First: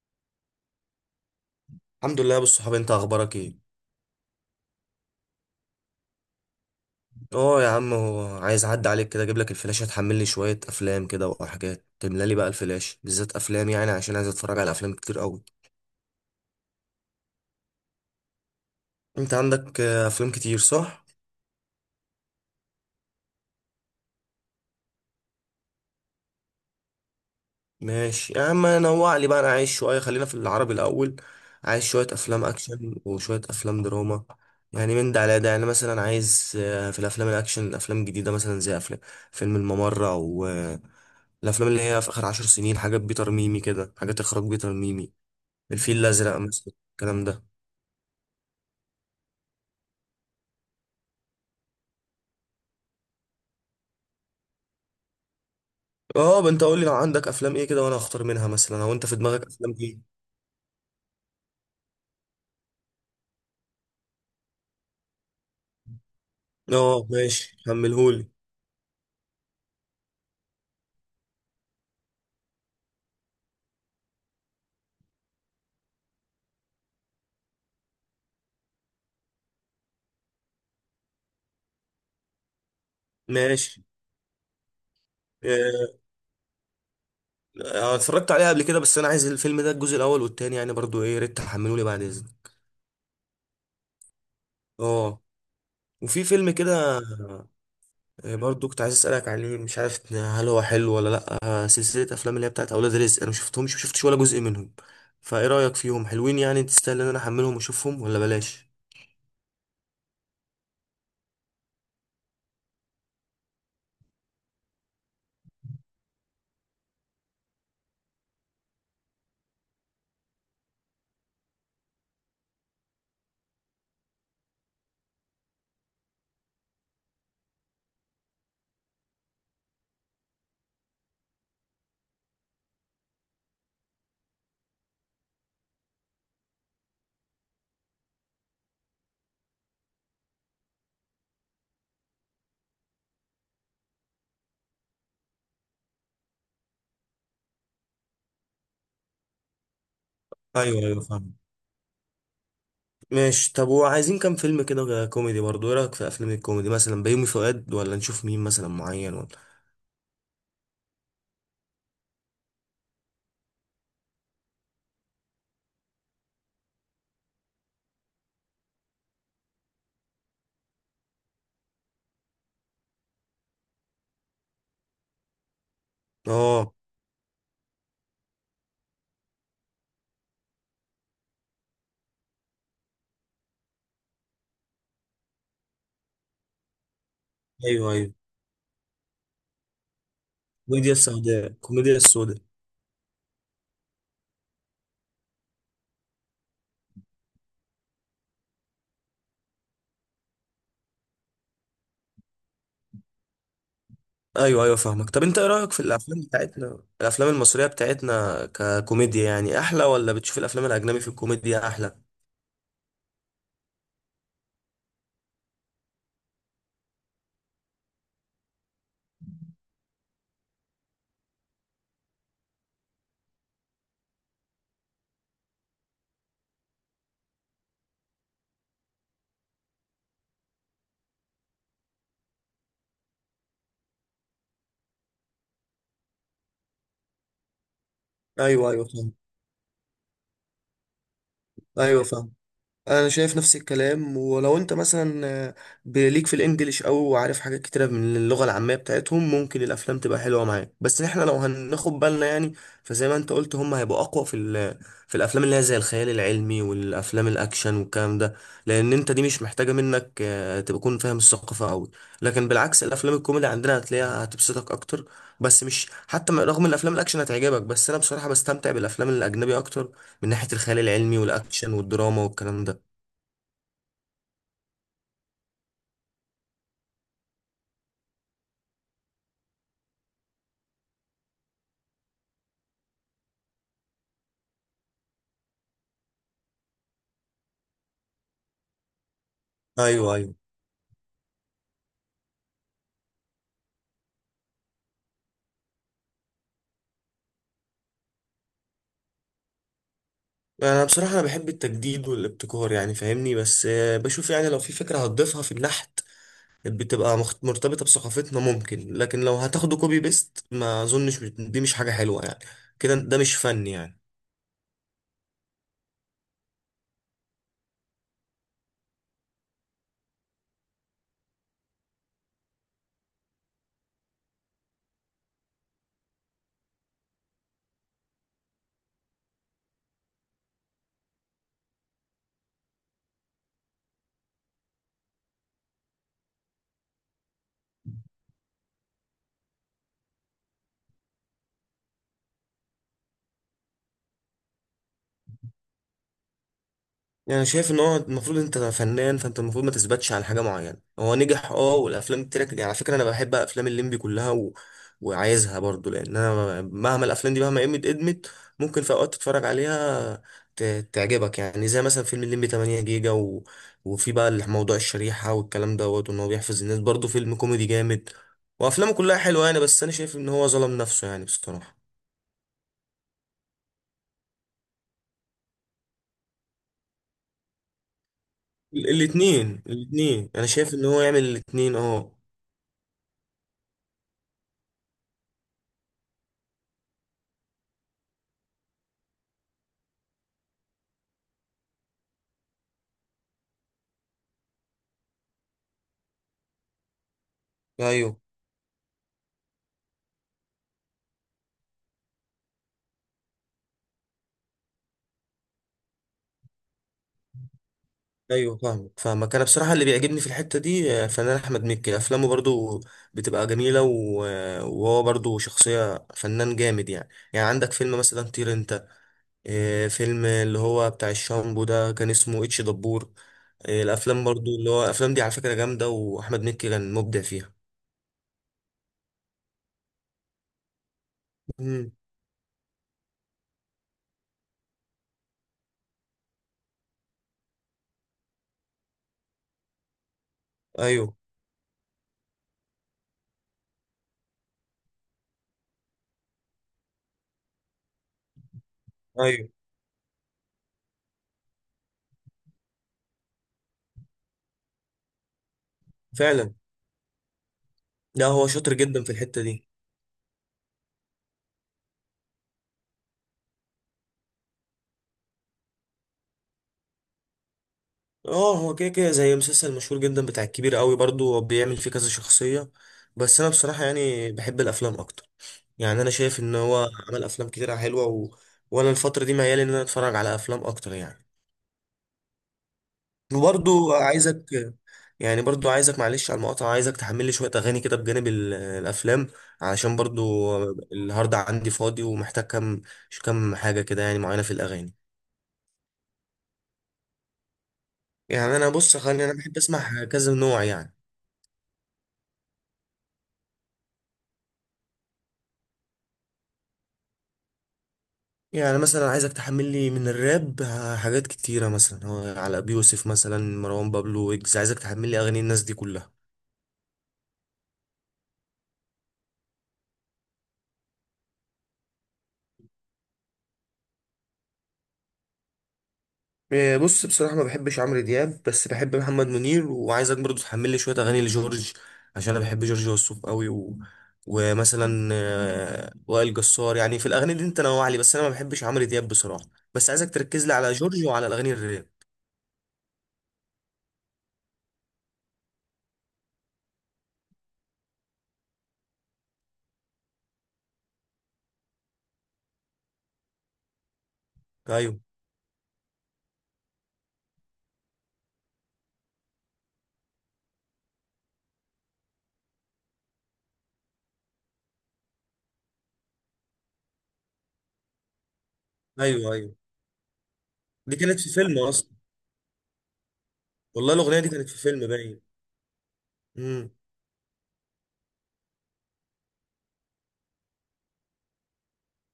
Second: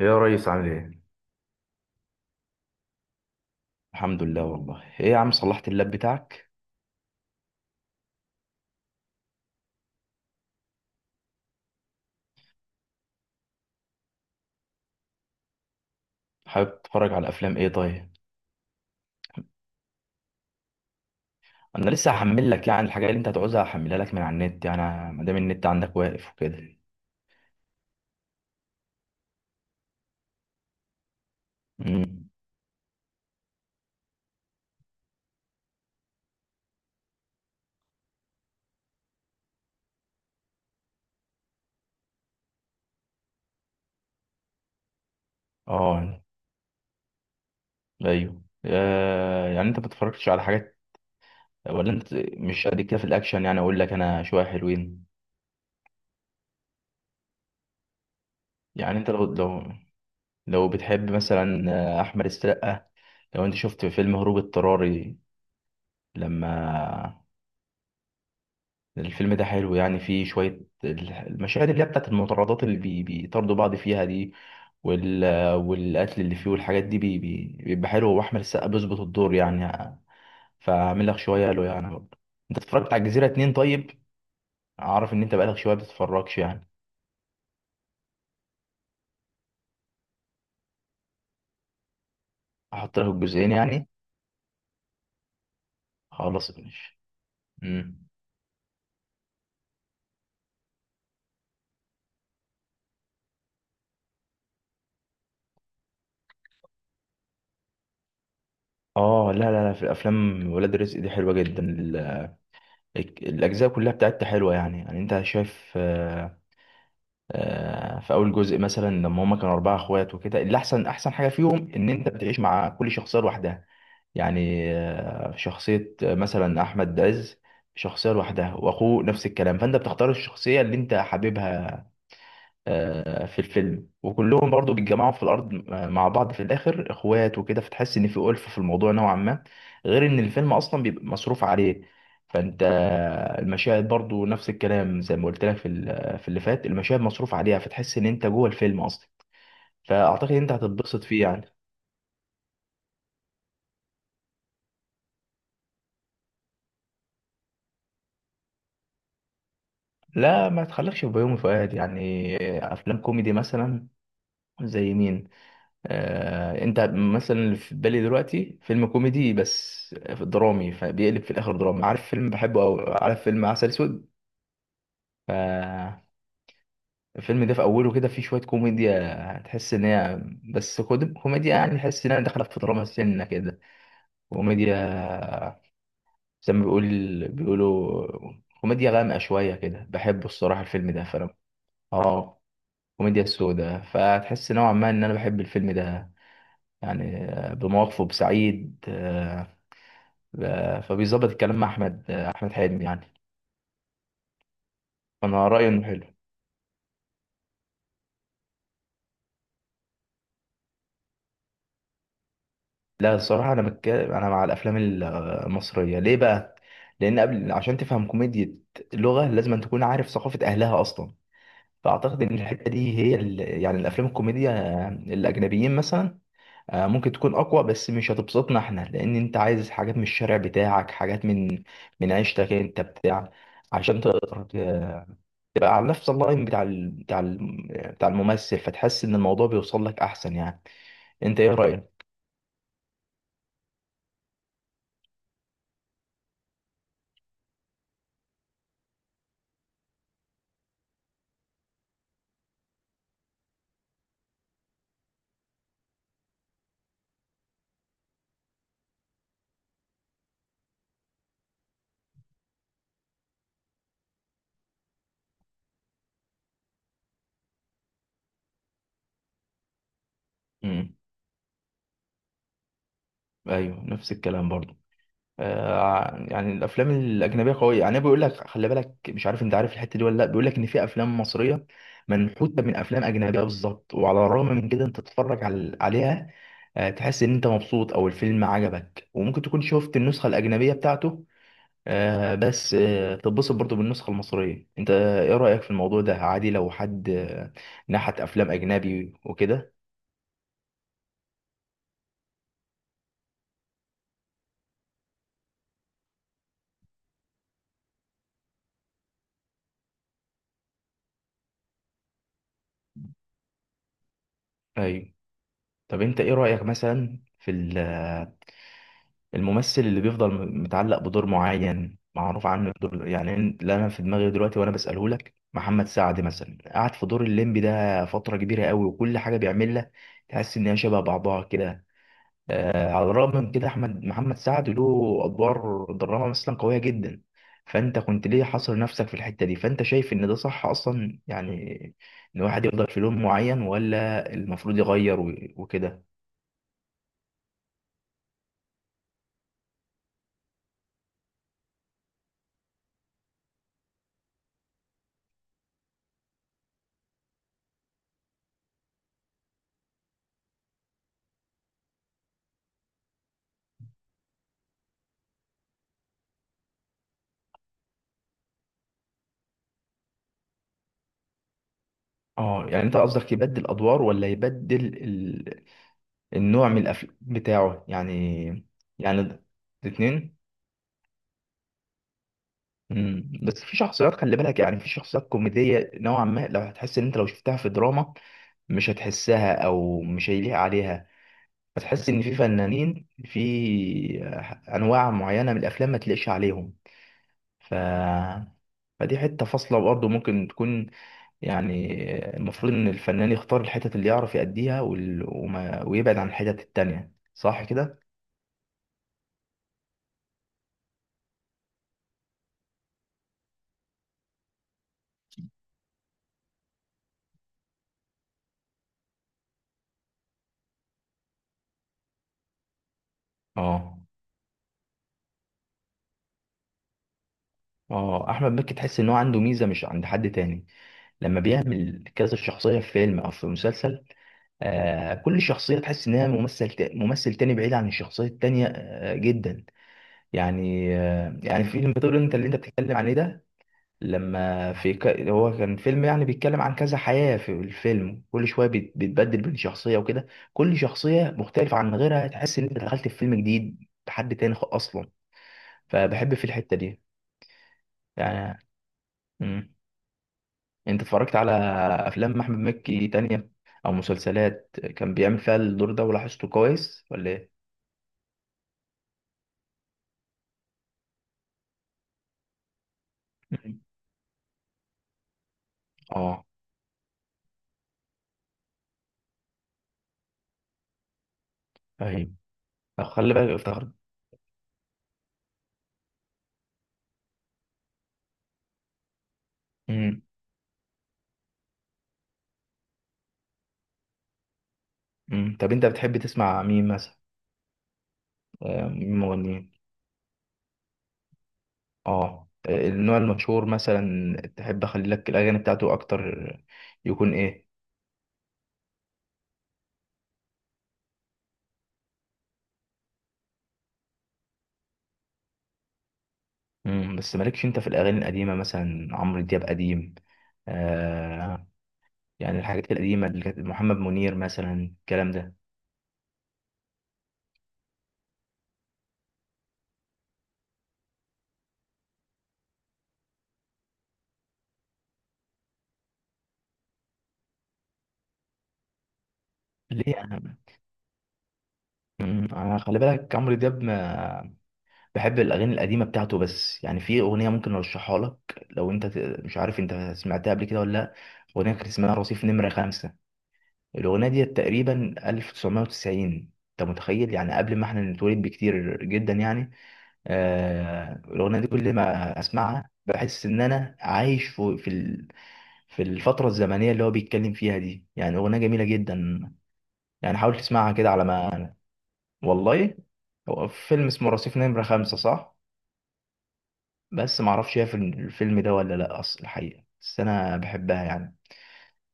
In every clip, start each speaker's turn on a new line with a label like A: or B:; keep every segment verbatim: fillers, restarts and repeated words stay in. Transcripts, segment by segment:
A: يا ريس عامل ايه؟
B: الحمد لله يا ابو الصحاب، انت اخبارك ايه؟
A: الحمد لله والله ايه يا عم صلحت اللاب بتاعك.
B: اه يا عم، هو عايز اعدي عليك كده اجيب لك الفلاشه تحمل لي شويه افلام كده وحاجات، تملى لي بقى الفلاشه بالذات افلام يعني عشان عايز اتفرج على افلام كتير قوي.
A: حابب تتفرج على افلام ايه طيب؟
B: انت عندك آه، افلام كتير، صح؟
A: انا لسه هحمل لك يعني الحاجه اللي انت هتعوزها، هحملها لك من على النت يعني، ما دام النت عندك واقف وكده.
B: ماشي يا عم، نوع لي بقى انا عايز شويه، خلينا في العربي الاول. عايز شويه
A: امم
B: افلام اكشن وشويه افلام دراما، يعني من ده على ده، يعني مثلا عايز آه، في الافلام الاكشن افلام جديده مثلا زي افلام فيلم الممر، او آه، الافلام اللي هي في اخر عشر سنين، حاجات بيتر ميمي كده، حاجات اخراج بيتر ميمي، الفيل
A: اه
B: الازرق مثلا، الكلام ده.
A: ايوه. آه يعني انت ما بتتفرجش على حاجات، ولا انت مش قد كده في الاكشن؟ يعني اقول لك انا شويه حلوين.
B: اه انت قول لي لو عندك افلام ايه كده وانا اختار منها مثلا، او
A: يعني
B: انت
A: انت
B: في
A: لو
B: دماغك
A: لو
B: افلام ايه؟
A: لو بتحب مثلا آه، احمد السقا، لو انت شفت فيلم هروب اضطراري
B: اه
A: لما
B: ماشي كملهولي.
A: الفيلم ده حلو، يعني فيه شوية ال- المشاهد اللي هي بتاعت المطاردات اللي بي- بيطاردوا بعض فيها دي وال... والقتل اللي فيه والحاجات دي بي... بي- بيبقى حلو، وأحمد السقا بيظبط الدور يعني. فأعمل لك شوية له يعني برضه. أنت اتفرجت على الجزيرة اتنين
B: ماشي.
A: طيب؟ أعرف إن أنت بقالك شوية
B: آه،
A: بتتفرجش يعني.
B: آه، اتفرجت عليها قبل كده، بس انا عايز الفيلم ده الجزء الاول والتاني يعني برضو ايه، يا ريت تحملولي بعد اذنك.
A: أحط لك الجزئين يعني.
B: اه، وفي
A: خلاص
B: فيلم
A: ماشي.
B: كده.
A: مم.
B: آه، برضو كنت عايز اسالك عليه، مش عارف هل هو حلو ولا لا. آه، سلسله افلام اللي هي بتاعت اولاد رزق، انا ما شفتهمش ما شفتش ولا جزء منهم، فايه رايك فيهم؟ حلوين يعني تستاهل ان انا احملهم واشوفهم ولا بلاش؟
A: آه لا لا لا، في الأفلام ولاد رزق دي حلوة جدا. ال- الأجزاء كلها بتاعتها حلوة يعني. يعني أنت شايف، آه، في اول جزء مثلا لما هما كانوا اربعه اخوات وكده، اللي احسن احسن حاجه فيهم ان انت بتعيش مع كل شخصيه لوحدها، يعني آه، شخصيه، آه، مثلا احمد عز، شخصيه لوحدها، واخوه نفس الكلام. فانت بتختار الشخصيه اللي انت حاببها آه، في الفيلم، وكلهم برضو بيتجمعوا في الارض مع بعض في الاخر اخوات وكده، فتحس ان في ألفة في الموضوع نوعا ما، غير ان الفيلم اصلا بيبقى مصروف عليه. فانت المشاهد برضو نفس الكلام، زي ما قلت لك في ال- في اللي فات، المشاهد مصروف عليها، فتحس ان انت جوه الفيلم اصلا. فاعتقد انت
B: ايوه ايوه
A: هتتبسط فيه
B: فاهم.
A: يعني.
B: ماشي. طب وعايزين كام فيلم كده كوميدي برضه، ايه رأيك في افلام الكوميدي مثلا بيومي فؤاد، ولا نشوف مين مثلا معين، ولا؟
A: لا ما تخليكش في بيومي فؤاد يعني. افلام كوميدي مثلا زي مين؟ آه، انت مثلا اللي في بالي دلوقتي فيلم كوميدي بس درامي، فبيقلب في الاخر دراما. عارف فيلم بحبه، او عارف فيلم عسل اسود؟ ف
B: اه
A: الفيلم ده في اوله كده فيه شويه كوميديا، تحس ان هي بس كود- كوميديا، يعني تحس انها داخله في دراما سنه كده كوميديا، زي ما بيقول
B: ايوه
A: بيقولوا
B: ايوه،
A: كوميديا غامقه شويه كده. بحبه الصراحه الفيلم
B: الكوميديا
A: ده، فانا
B: السوداء الكوميديا السوداء.
A: اه كوميديا سودا، فتحس نوعا ما ان انا بحب الفيلم ده يعني، آه، بمواقفه، بسعيد، آه، آه، فبيظبط الكلام مع احمد، آه، احمد حلمي يعني.
B: ايوه ايوه فاهمك. طب انت ايه
A: انا رايي
B: رأيك في
A: انه حلو.
B: الافلام بتاعتنا الافلام المصرية بتاعتنا ككوميديا، يعني احلى ولا بتشوف الافلام الاجنبي في الكوميديا احلى؟
A: لا الصراحه انا بك... انا مع الافلام ال- المصريه، ليه بقى؟ لان قبل عشان تفهم كوميديا لغه، لازم أن تكون عارف ثقافه اهلها اصلا. فاعتقد ان الحته دي هي ال... يعني الافلام الكوميديا، آه، الاجنبيين مثلا، آه، ممكن تكون اقوى، بس مش هتبسطنا احنا، لان انت عايز حاجات من الشارع بتاعك، حاجات من من عيشتك انت بتاع، عشان تقدر تبقى على نفس اللاين بتاع ال... بتاع ال... بتاع الممثل،
B: ايوه ايوه
A: فتحس
B: فاهم.
A: ان الموضوع بيوصل لك احسن يعني. انت ايه
B: ايوه
A: رايك؟
B: فاهم، انا شايف نفس الكلام. ولو انت مثلا آه، بليك في الانجليش او عارف حاجات كتيره من اللغه العاميه بتاعتهم ممكن الافلام تبقى حلوه معاك، بس احنا لو هناخد بالنا يعني. فزي ما انت قلت هم هيبقوا اقوى في ال- في الافلام اللي هي زي الخيال العلمي والافلام الاكشن والكلام ده، لان انت دي مش محتاجه منك آه، تبقى تكون فاهم الثقافه قوي، لكن بالعكس الافلام الكوميدي عندنا هتلاقيها هتبسطك اكتر. بس مش حتى م- رغم ان الافلام الاكشن هتعجبك، بس انا بصراحه بستمتع بالافلام الاجنبي اكتر من ناحيه الخيال
A: امم
B: العلمي والاكشن والدراما والكلام ده.
A: ايوه نفس الكلام برضه. آه يعني الافلام الاجنبيه قويه، يعني بيقول لك خلي بالك، مش عارف انت عارف الحته دي ولا لا، بيقول لك ان في افلام مصريه منحوته من افلام اجنبيه بالظبط، وعلى الرغم من كده انت تتفرج على... عليها، آه تحس ان انت مبسوط او الفيلم عجبك، وممكن تكون شفت
B: ايوه
A: النسخه
B: ايوه.
A: الاجنبيه بتاعته. آه بس آه تتبسط برضو بالنسخة المصرية. انت ايه رأيك في الموضوع ده؟ عادي لو حد آه، نحت افلام اجنبي وكده؟
B: انا بصراحه انا بحب التجديد والابتكار يعني فاهمني، بس آه، بشوف يعني لو في فكره هتضيفها في النحت بتبقى مخت- مرتبطه بثقافتنا ممكن، لكن لو هتاخده كوبي بيست ما اظنش، دي مش حاجه حلوه يعني، كده ده مش فن يعني.
A: ايوه. طب انت ايه رأيك مثلا في ال- آه، الممثل اللي بيفضل م- متعلق بدور معين معروف عنه الدور، يعني ان- اللي انا في دماغي دلوقتي وانا بسأله لك، محمد سعد مثلا قعد في دور الليمبي ده فترة كبيرة قوي، وكل حاجة بيعملها تحس ان هي شبه بعضها كده. آه، على الرغم من كده احمد محمد سعد له ادوار دراما مثلا قويه جدا. فانت كنت ليه حاصر نفسك في الحته دي؟ فانت شايف ان ده صح اصلا يعني، ان واحد يفضل في لون معين، ولا المفروض يغير و- وكده؟
B: يعني أنا شايف ان هو المفروض انت فنان، فانت المفروض ما تثبتش على حاجه معينه، هو نجح اه والافلام بتاعتك، يعني على فكره انا بحب افلام الليمبي كلها و... وعايزها برضو، لان انا مهما الافلام دي مهما قيمت ادمت ممكن في اوقات تتفرج عليها ت... تعجبك، يعني زي مثلا فيلم الليمبي 8 جيجا و... وفي بقى موضوع الشريحه والكلام دوت، وان هو بيحفظ الناس، برضو فيلم كوميدي جامد، وافلامه كلها حلوه يعني، بس انا شايف ان هو ظلم نفسه يعني بصراحه.
A: اه يعني انت قصدك يبدل ادوار، ولا يبدل ال... النوع من الافلام بتاعه يعني؟
B: ال-
A: يعني
B: الاتنين الاتنين،
A: الاثنين.
B: انا شايف ان هو يعمل الاتنين اه.
A: مم. بس في شخصيات خلي بالك، يعني في شخصيات كوميديه نوعا ما لو هتحس ان انت لو شفتها في دراما مش هتحسها، او مش هيليق عليها. فتحس ان في فنانين في انواع معينه من الافلام ما تلاقيش عليهم. ف
B: ايوه
A: فدي حته فاصله برضه ممكن تكون يعني، المفروض ان الفنان يختار الحتت اللي يعرف يأديها، وال... وما... ويبعد عن الحتت التانية. صح كده؟
B: ايوه فاهمك فاهمك، انا بصراحه اللي بيعجبني في الحته دي آه، فنان احمد مكي، افلامه برضو بتبقى جميله و- آه، وهو برضو شخصيه فنان جامد يعني يعني عندك فيلم مثلا طير انت، آه، فيلم اللي هو بتاع الشامبو ده كان اسمه اتش دبور، آه،
A: اه.
B: الافلام برضو اللي هو الافلام دي على فكره جامده، واحمد مكي كان مبدع فيها.
A: اه احمد مكي تحس ان هو عنده ميزه مش عند حد تاني، لما
B: مم.
A: بيعمل كذا شخصيه في فيلم او في مسلسل. آه كل شخصيه تحس انها ممثل تا... ممثل تاني، بعيد عن الشخصيه التانية آه جدا يعني.
B: ايوه
A: آه، يعني فيلم بتقول انت اللي انت بتتكلم عليه ده، لما في ك... هو كان فيلم يعني بيتكلم عن كذا حياة في الفيلم، كل شوية بيت- بيتبدل
B: ايوه
A: بين شخصية وكده، كل شخصية مختلفة عن غيرها، تحس ان انت دخلت في فيلم جديد بحد تاني خ- اصلا. فبحب في
B: فعلا،
A: الحتة دي
B: لا هو
A: يعني.
B: شاطر جدا في الحته دي.
A: مم. انت اتفرجت على افلام احمد مكي تانية او مسلسلات كان بيعمل فيها الدور ده، ولاحظته كويس ولا ايه؟
B: اه، هو كده كده زي مسلسل مشهور جدا بتاع الكبير قوي، برضو هو بيعمل فيه كذا شخصية، بس انا
A: مم.
B: بصراحة يعني بحب الافلام اكتر. يعني انا شايف
A: اه
B: ان هو عمل افلام كتيرة حلوة و... وانا الفترة دي ميال ان انا اتفرج على افلام اكتر يعني.
A: ايوه. طب خلي بالك افتكرت.
B: وبرضو عايزك يعني برضو عايزك، معلش على المقاطعة، عايزك تحمل لي شوية اغاني كده بجانب ال- الافلام، علشان
A: مم.
B: برضو النهاردة عندي فاضي ومحتاج كم كم حاجة كده، يعني معينة في الاغاني.
A: مم. طب انت بتحب تسمع مين مثلا؟
B: يعني انا
A: آه،
B: بص،
A: مين
B: خليني انا بحب
A: مغنيين؟
B: اسمع كذا نوع يعني.
A: اه آه، النوع المشهور مثلا تحب اخلي لك الاغاني بتاعته اكتر، يكون ايه؟
B: يعني مثلا عايزك تحمل لي من الراب ه- حاجات كتيرة، مثلا هو على أبي يوسف، مثلا مروان بابلو، ويجز، عايزك تحمل لي أغاني الناس دي كلها.
A: مم. بس مالكش انت في الاغاني القديمه مثلا؟ عمرو دياب قديم آه، يعني الحاجات القديمه اللي كانت، محمد منير مثلا، الكلام ده؟
B: إيه، بص بصراحة ما بحبش عمرو دياب بس بحب محمد منير، وعايزك برضو تحمل لي شوية أغاني لجورج عشان أنا بحب جورج وسوف قوي و... ومثلا آه، وائل جسار، يعني في الأغاني دي أنت نوع لي، بس أنا ما بحبش عمرو دياب بصراحة، بس عايزك
A: ليه
B: تركز لي
A: انا.
B: على جورج وعلى الأغاني الراب.
A: مم، أنا خلي بالك عمرو دياب ما بحب الاغاني القديمه بتاعته، بس يعني في اغنيه ممكن ارشحها لك، لو انت ت- مش عارف انت سمعتها قبل كده ولا لا. اغنيه كانت اسمها رصيف نمره خمسة. الأغنية دي
B: أيوه
A: تقريبا تسعين. أنت متخيل؟ يعني قبل ما احنا نتولد بكتير جدا يعني. آه الأغنية دي كل ما أسمعها بحس إن أنا عايش في في ال- في الفترة الزمنية اللي هو بيتكلم فيها دي. يعني أغنية جميلة
B: أيوه
A: جدا.
B: أيوه،
A: يعني حاول تسمعها
B: دي
A: كده
B: كانت
A: على
B: في فيلم
A: ما.
B: أصلا.
A: والله هو
B: والله
A: فيلم
B: الأغنية دي
A: اسمه
B: كانت
A: رصيف
B: في
A: نمرة
B: فيلم،
A: خمسة صح؟
B: باين.
A: بس معرفش هي في الفيلم ده ولا لأ أصل الحقيقة، بس أنا بحبها يعني.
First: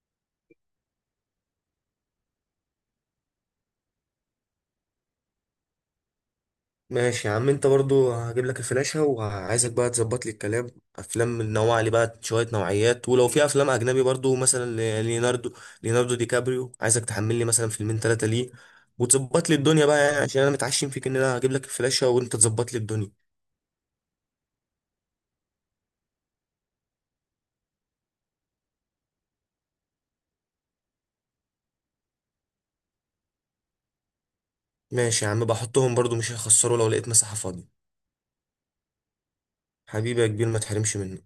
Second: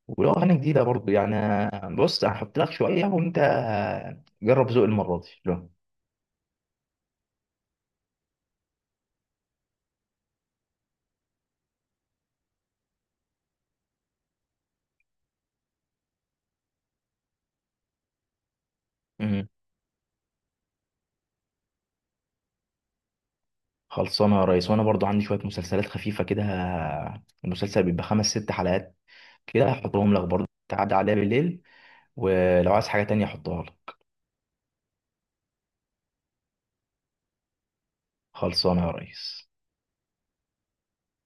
A: ولو أغاني جديدة برضو يعني، بص هحط لك شوية، وأنت جرب ذوق المرة دي لو.
B: ماشي يا عم، انت برضو هجيب لك الفلاشة وعايزك بقى تظبط لي الكلام، افلام نوع لي بقى شوية نوعيات، ولو في افلام اجنبي برضو مثلا ل- ليوناردو، ليوناردو دي كابريو، عايزك تحمل لي مثلا فيلمين ثلاثة ليه،
A: مم.
B: وتظبط لي الدنيا بقى يعني عشان انا متعشم فيك ان انا هجيب لك الفلاشة وانت تظبط لي الدنيا.
A: خلصانة يا ريس. وأنا برضو عندي شوية مسلسلات خفيفة كده، المسلسل بيبقى خمس ست حلقات كده، هحطهم لك برضو تعدي عليها بالليل، ولو عايز حاجة تانية أحطها لك.
B: ماشي يا عم، بحطهم برضو مش هيخسروا لو لقيت مساحة فاضية.
A: خلصانة يا ريس.
B: حبيبي يا كبير، ما تحرمش مني.